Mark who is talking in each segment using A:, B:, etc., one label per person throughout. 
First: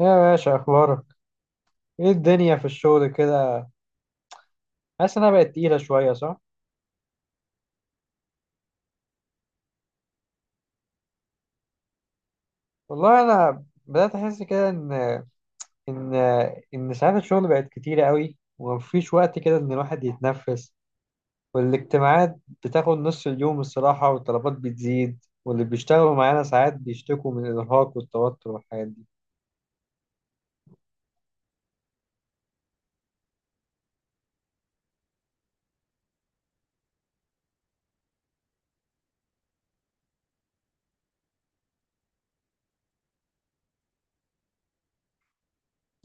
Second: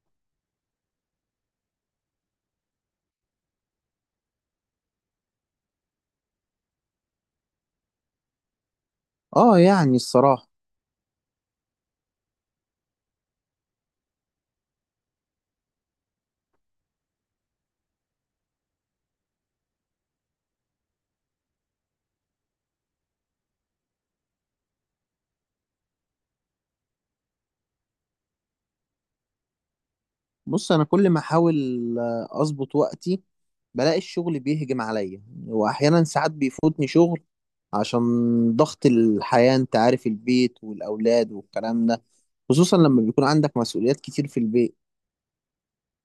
A: يا باشا، اخبارك ايه؟ الدنيا في الشغل كده حاسس انها بقت تقيله شويه، صح؟
B: اه يعني الصراحة،
A: والله انا بدات احس كده ان ان ساعات الشغل بقت كتيره قوي، ومفيش وقت كده ان الواحد يتنفس. والاجتماعات بتاخد نص اليوم الصراحه، والطلبات بتزيد. واللي بيشتغلوا معانا ساعات بيشتكوا من الارهاق والتوتر والحاجات دي.
B: بص انا كل ما احاول اظبط وقتي بلاقي الشغل بيهجم عليا، واحيانا ساعات بيفوتني شغل عشان ضغط الحياة. انت عارف، البيت والاولاد والكلام ده، خصوصا لما بيكون عندك مسؤوليات كتير في البيت.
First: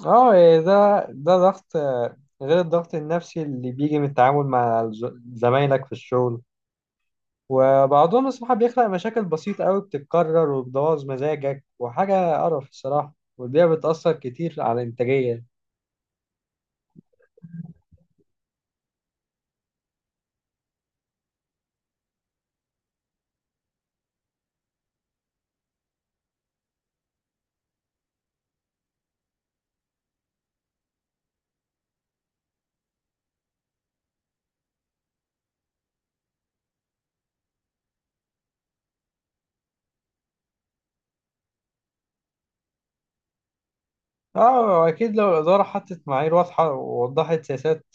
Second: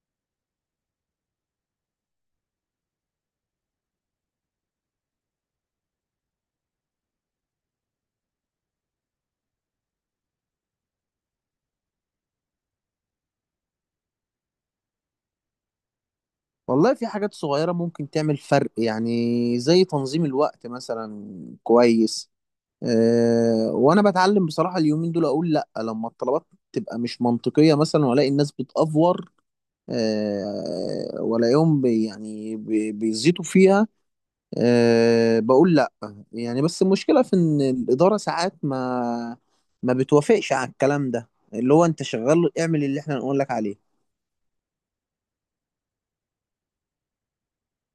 A: اه، إيه ده ضغط، غير الضغط النفسي اللي بيجي من التعامل مع زمايلك في الشغل. وبعضهم الصراحة بيخلق مشاكل بسيطة قوي بتتكرر وبتبوظ مزاجك، وحاجة قرف الصراحة، والبيئة بتأثر كتير على الإنتاجية.
B: والله في حاجات صغيرة ممكن تعمل فرق يعني، زي تنظيم الوقت مثلا. كويس. أه وانا بتعلم بصراحة اليومين دول اقول لا لما الطلبات تبقى مش منطقية مثلا، والاقي الناس بتأفور، ولاقيهم بيزيطوا فيها، بقول لا. يعني بس المشكلة في ان الإدارة ساعات ما بتوافقش على الكلام ده، اللي هو انت شغال اعمل اللي احنا نقول لك عليه.
A: اه أكيد، لو الإدارة حطت معايير واضحة ووضحت سياسات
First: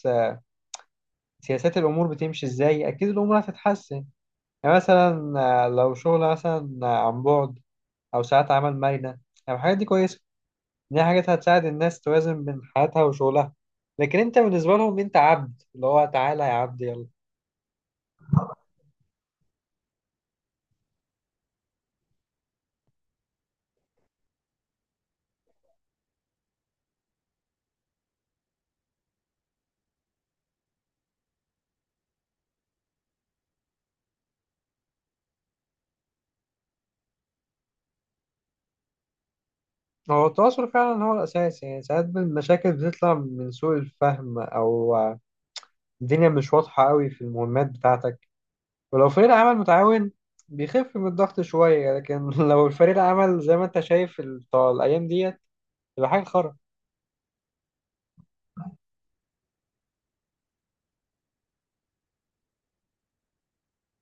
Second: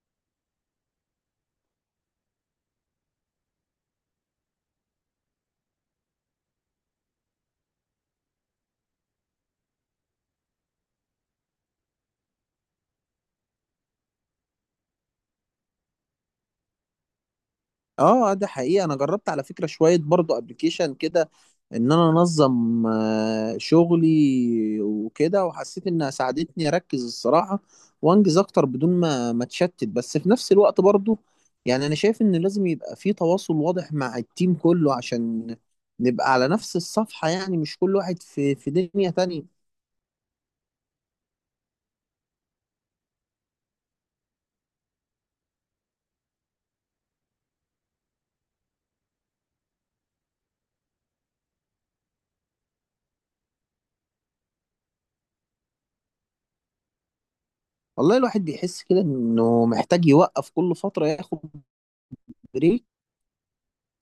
A: سياسات الأمور بتمشي إزاي، أكيد الأمور هتتحسن. يعني مثلا، لو شغل مثلا، عن بعد، أو ساعات عمل مرنة. يعني الحاجات دي كويسة، دي حاجات هتساعد الناس توازن بين حياتها وشغلها، لكن أنت بالنسبة لهم أنت عبد، اللي هو تعالى يا عبد، يلا.
B: اه ده حقيقي، انا جربت على فكرة شوية برضو ابلكيشن كده ان انا انظم شغلي وكده، وحسيت انها ساعدتني اركز الصراحة وانجز اكتر بدون ما اتشتت. بس في نفس الوقت برضو يعني انا شايف ان لازم يبقى في تواصل واضح مع التيم كله عشان نبقى على نفس الصفحة، يعني مش كل واحد في دنيا تانية.
A: هو التواصل فعلا هو الأساس. يعني ساعات المشاكل بتطلع من سوء الفهم، أو الدنيا مش واضحة قوي في المهمات بتاعتك. ولو فريق العمل متعاون بيخف من الضغط شوية، لكن لو الفريق العمل زي ما أنت شايف بتاع الأيام ديت، تبقى حاجة خرا.
B: والله الواحد بيحس كده انه محتاج يوقف كل فترة ياخد بريك،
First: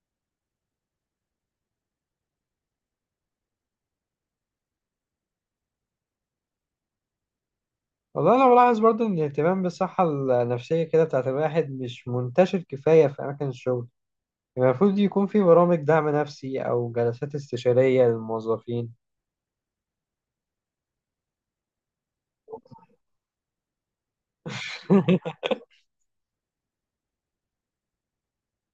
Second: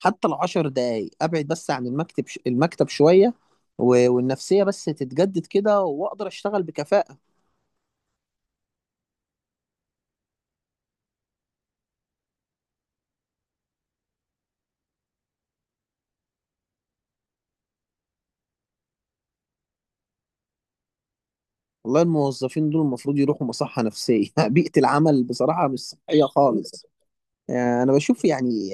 B: حتى العشر دقايق ابعد بس عن المكتب المكتب شويه والنفسيه بس تتجدد كده واقدر اشتغل بكفاءه.
A: والله أنا بلاحظ برضه إن الاهتمام بالصحة النفسية كده بتاعت الواحد مش منتشر كفاية في أماكن الشغل. يعني المفروض يكون في برامج دعم نفسي أو جلسات استشارية للموظفين.
B: والله الموظفين دول المفروض يروحوا مصحه نفسيه. بيئه العمل بصراحه مش صحيه خالص. انا بشوف يعني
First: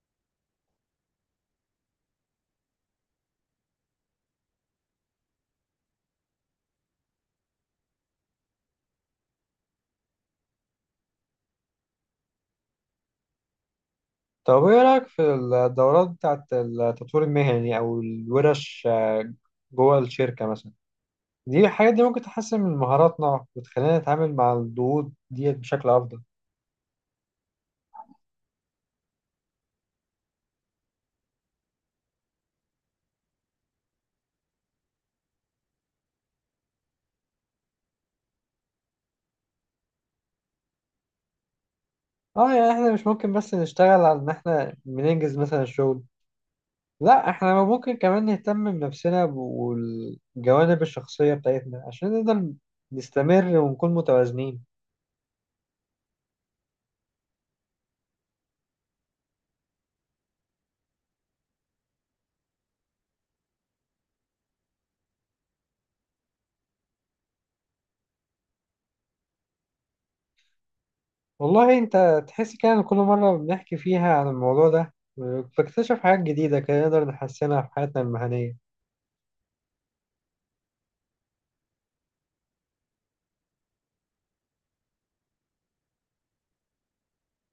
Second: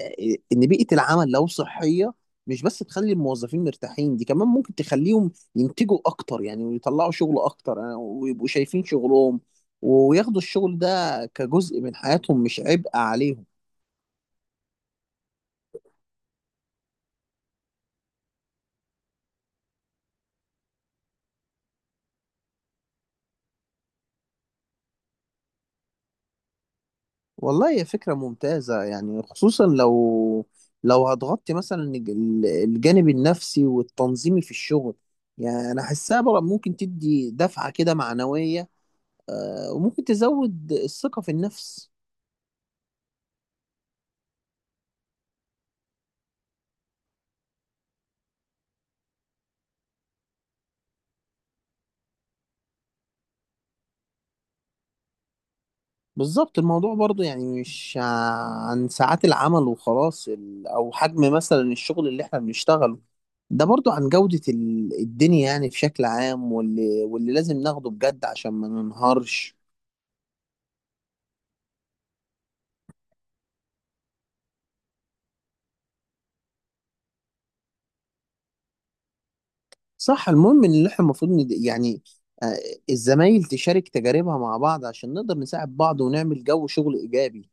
B: ان بيئه العمل لو صحيه، مش بس تخلي الموظفين مرتاحين، دي كمان ممكن تخليهم ينتجوا اكتر يعني، ويطلعوا شغل اكتر، ويبقوا شايفين شغلهم وياخدوا الشغل ده كجزء من حياتهم مش عبء عليهم.
A: طب، ايه رأيك في الدورات بتاعت التطوير المهني او الورش جوه الشركة مثلا؟ دي الحاجات دي ممكن تحسن من مهاراتنا وتخلينا نتعامل مع الضغوط دي بشكل افضل.
B: والله هي فكرة ممتازة يعني، خصوصا لو لو هتغطي مثلا الجانب النفسي والتنظيمي في الشغل. يعني أنا حاسها بقى ممكن تدي دفعة كده معنوية، وممكن تزود الثقة في النفس.
A: اه يعني احنا مش ممكن بس نشتغل على ان احنا بننجز مثلا الشغل، لا احنا ممكن كمان نهتم بنفسنا والجوانب الشخصية بتاعتنا عشان نقدر نستمر ونكون متوازنين.
B: بالظبط، الموضوع برضو يعني مش عن ساعات العمل وخلاص، أو حجم مثلا الشغل اللي احنا بنشتغله. ده برضو عن جودة الدنيا يعني بشكل عام، واللي لازم ناخده بجد عشان ما ننهارش.
A: والله انت تحس كده إن كل مرة بنحكي فيها عن الموضوع ده بكتشف حاجات جديدة كده نقدر نحسنها في حياتنا المهنية.
B: صح، المهم ان احنا المفروض يعني، آه، الزمايل تشارك تجاربها مع بعض عشان نقدر نساعد بعض ونعمل جو شغل ايجابي.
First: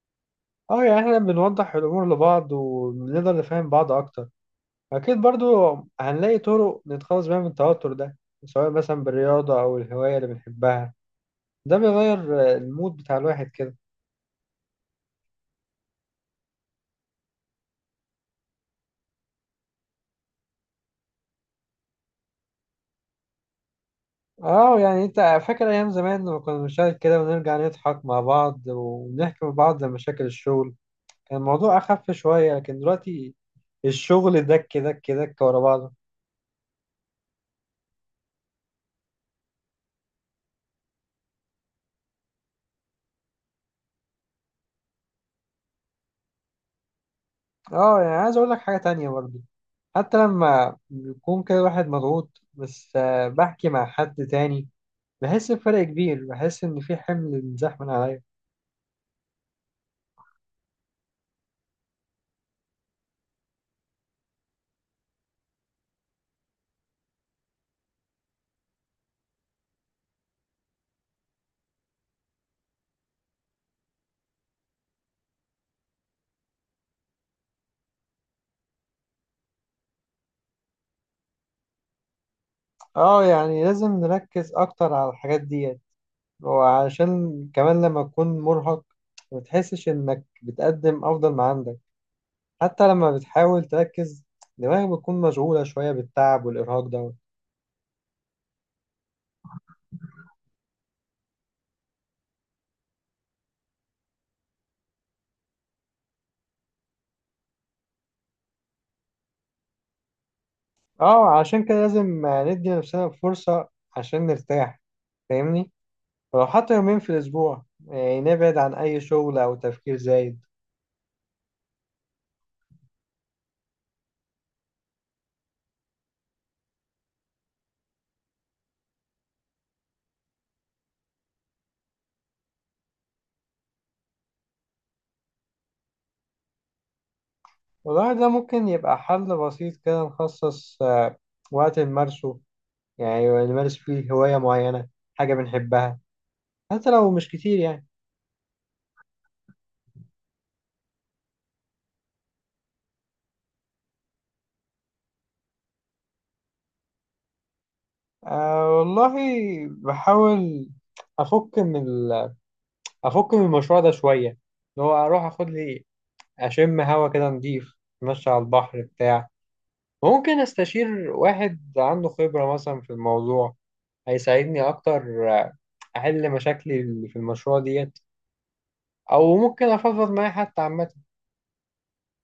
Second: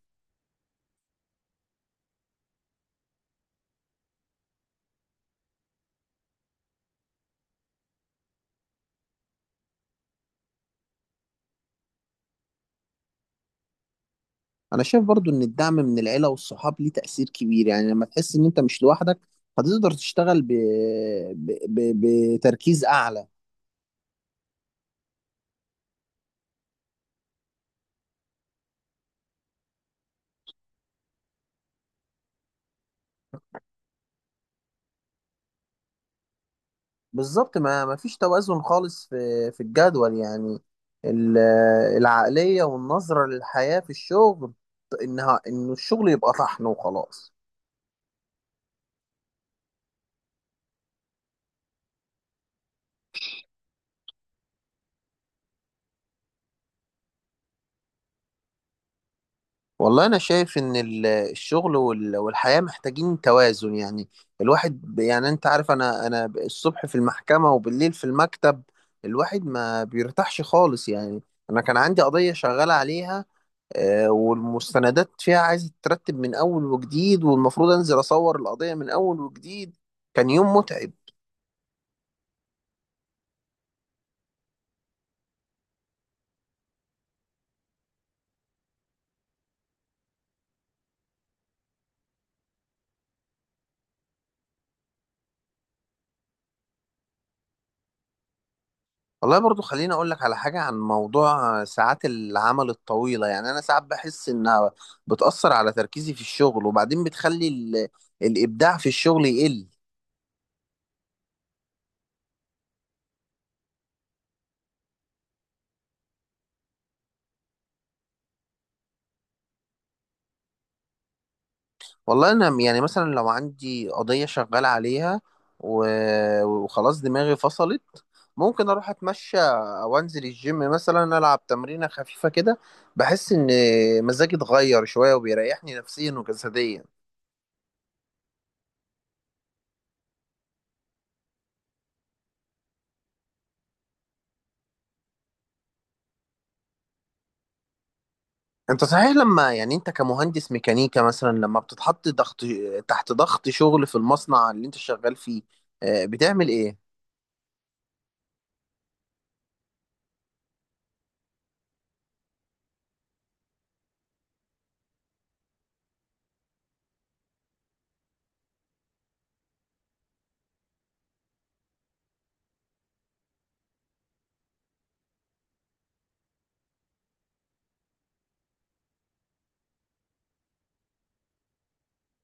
A: اه يعني احنا بنوضح الامور لبعض وبنقدر نفهم بعض اكتر. اكيد برضو هنلاقي طرق نتخلص بيها من التوتر ده، سواء مثلا بالرياضة او الهواية اللي بنحبها، ده بيغير المود بتاع الواحد كده.
B: انا شايف برضو ان الدعم من العيلة والصحاب ليه تأثير كبير، يعني لما تحس ان انت مش لوحدك هتقدر تشتغل ب... ب... بتركيز اعلى.
A: اه، يعني انت فاكر ايام زمان لما كنا بنشارك كده ونرجع نضحك مع بعض ونحكي مع بعض عن مشاكل الشغل؟ كان الموضوع اخف شوية، لكن دلوقتي الشغل دك دك دك ورا بعضه.
B: بالظبط، ما فيش توازن خالص في الجدول، يعني ال- العقلية والنظرة للحياة في الشغل، انه الشغل يبقى طحن وخلاص.
A: اه، يعني عايز اقول لك حاجة تانية برضو. حتى لما بيكون كده واحد مضغوط بس بحكي مع حد تاني، بحس بفرق كبير، بحس إن في حمل انزاح من عليا.
B: والله أنا شايف إن الشغل والحياة محتاجين توازن يعني. الواحد يعني أنت عارف، أنا الصبح في المحكمة وبالليل في المكتب، الواحد ما بيرتاحش خالص يعني. أنا كان عندي قضية شغال عليها، والمستندات فيها عايزة تترتب من أول وجديد، والمفروض أنزل أصور القضية من أول وجديد. كان يوم متعب.
A: اه، يعني لازم نركز أكتر على الحاجات ديت. وعشان كمان لما تكون مرهق ما بتحسش إنك بتقدم أفضل ما عندك، حتى لما بتحاول تركز دماغك بتكون مشغولة شوية بالتعب والإرهاق ده.
B: والله برضو خليني اقول لك على حاجة عن موضوع ساعات العمل الطويلة، يعني انا ساعات بحس انها بتأثر على تركيزي في الشغل، وبعدين بتخلي الابداع في الشغل يقل.
A: اه، عشان كده لازم ندي نفسنا فرصة عشان نرتاح. فاهمني؟ لو حتى يومين في الأسبوع يعني نبعد عن أي شغل أو تفكير زايد.
B: والله انا يعني مثلا لو عندي قضية شغال عليها و... وخلاص دماغي فصلت، ممكن اروح اتمشى او انزل الجيم مثلا العب تمرينة خفيفة كده. بحس ان مزاجي اتغير شوية وبيريحني نفسيا وجسديا.
A: والله ده ممكن يبقى حل بسيط كده، نخصص وقت نمارسه، يعني نمارس فيه هواية معينة، حاجة بنحبها، حتى لو مش كتير يعني.
B: انت صحيح، لما يعني انت كمهندس ميكانيكا مثلا لما بتتحط ضغط تحت ضغط شغل في المصنع اللي انت شغال فيه، بتعمل ايه؟
A: أه والله بحاول، أفك من ال- أفك من المشروع ده شوية، اللي هو أروح أخد لي أشم هوا كده نضيف، أتمشى على البحر بتاع. ممكن أستشير واحد عنده خبرة مثلا في الموضوع، هيساعدني أكتر احل مشاكلي اللي في المشروع ديت، او ممكن افضفض معاه حتى عامه.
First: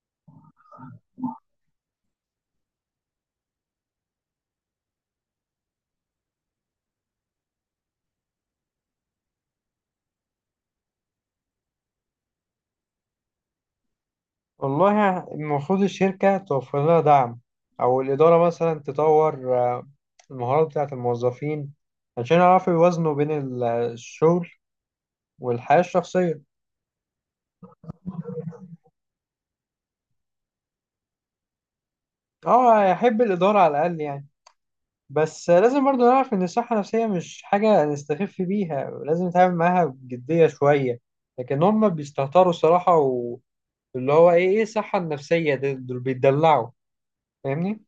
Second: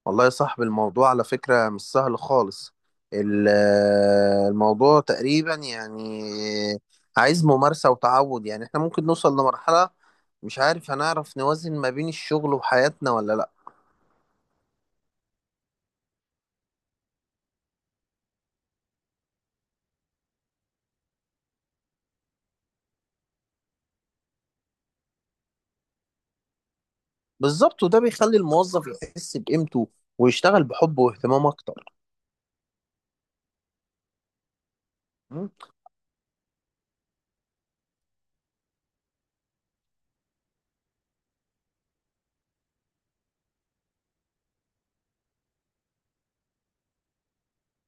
B: والله يا صاحبي الموضوع على فكرة مش سهل خالص. الموضوع تقريبا يعني عايز ممارسة وتعود، يعني احنا ممكن نوصل لمرحلة مش عارف هنعرف نوازن ما بين الشغل وحياتنا ولا لا.
A: والله المفروض الشركه توفر لها دعم، او الاداره مثلا تطور المهارات بتاعه الموظفين، عشان يعرفوا يوازنوا بين الشغل والحياه الشخصيه.
B: بالظبط، وده بيخلي الموظف يحس بقيمته ويشتغل بحب واهتمام اكتر.
A: اه، يحب الاداره على الاقل يعني. بس لازم برضه نعرف ان الصحه النفسيه مش حاجه نستخف بيها، لازم نتعامل معاها بجديه شويه. لكن هم بيستهتروا الصراحه، واللي هو ايه الصحه النفسيه، دول بيتدلعوا. فاهمني؟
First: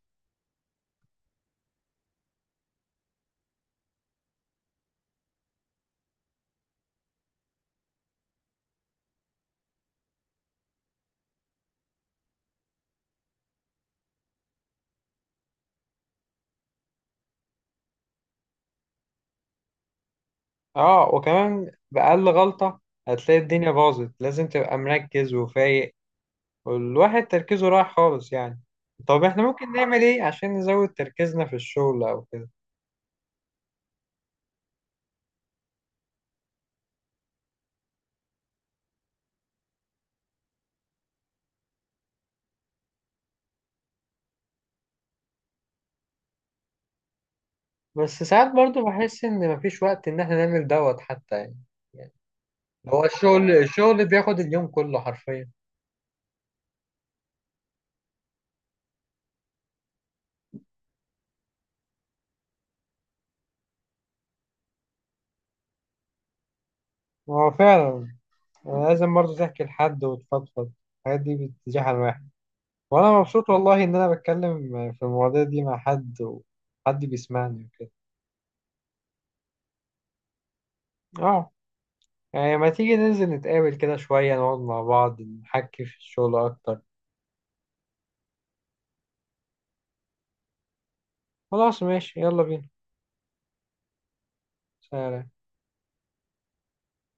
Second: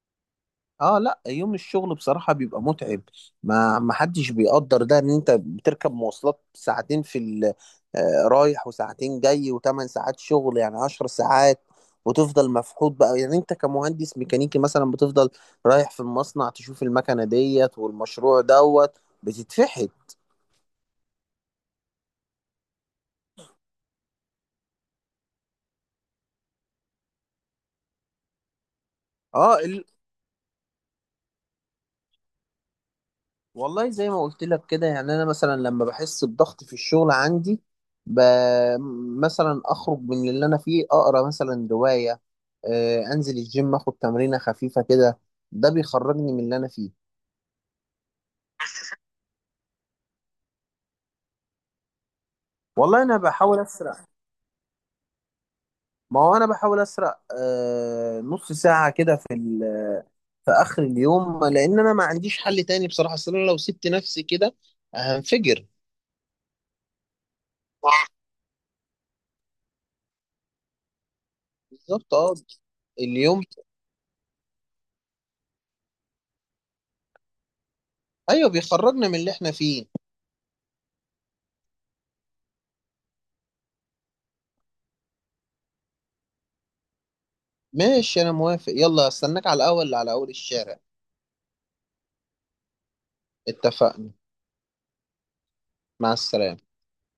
B: اه لا، يوم الشغل بصراحة بيبقى متعب. ما حدش بيقدر ده، ان انت بتركب مواصلات ساعتين في رايح وساعتين جاي وثمان ساعات شغل، يعني عشر ساعات، وتفضل مفحوط بقى. يعني انت كمهندس ميكانيكي مثلا بتفضل رايح في المصنع تشوف المكنة ديت والمشروع دوت، بتتفحت.
A: اه وكمان بأقل غلطة هتلاقي الدنيا باظت، لازم تبقى مركز وفايق، والواحد تركيزه رايح خالص يعني. طب احنا
B: اه
A: ممكن نعمل ايه عشان نزود تركيزنا في الشغل او كده؟
B: والله زي ما قلت لك كده، يعني انا مثلا لما بحس بضغط في الشغل عندي، ب... مثلا اخرج من اللي انا فيه اقرا مثلا روايه، انزل الجيم اخد تمرينه خفيفه كده، ده بيخرجني من اللي انا فيه.
A: بس ساعات برضو بحس ان مفيش وقت ان احنا نعمل دوت حتى يعني
B: والله
A: هو
B: انا
A: الشغل
B: بحاول اسرق.
A: الشغل بياخد اليوم كله حرفيا.
B: ما هو انا بحاول اسرق نص ساعه كده في في اخر اليوم، لان انا ما عنديش حل تاني بصراحه، اصل انا لو سبت نفسي كده هنفجر.
A: هو فعلا، لازم برضو تحكي لحد وتفضفض، الحاجات دي بتزيح
B: بالظبط.
A: الواحد.
B: اه.
A: وانا
B: اليوم.
A: مبسوط والله ان انا بتكلم في المواضيع دي مع حد، وحد بيسمعني وكده.
B: ايوه، بيخرجنا من اللي احنا فيه.
A: اه، يعني ما تيجي ننزل نتقابل كده شوية، نقعد مع بعض نحكي في الشغل أكتر؟
B: ماشي انا موافق، يلا استناك على الاول على اول الشارع.
A: خلاص ماشي، يلا بينا.
B: اتفقنا.
A: سلام.
B: مع السلامة.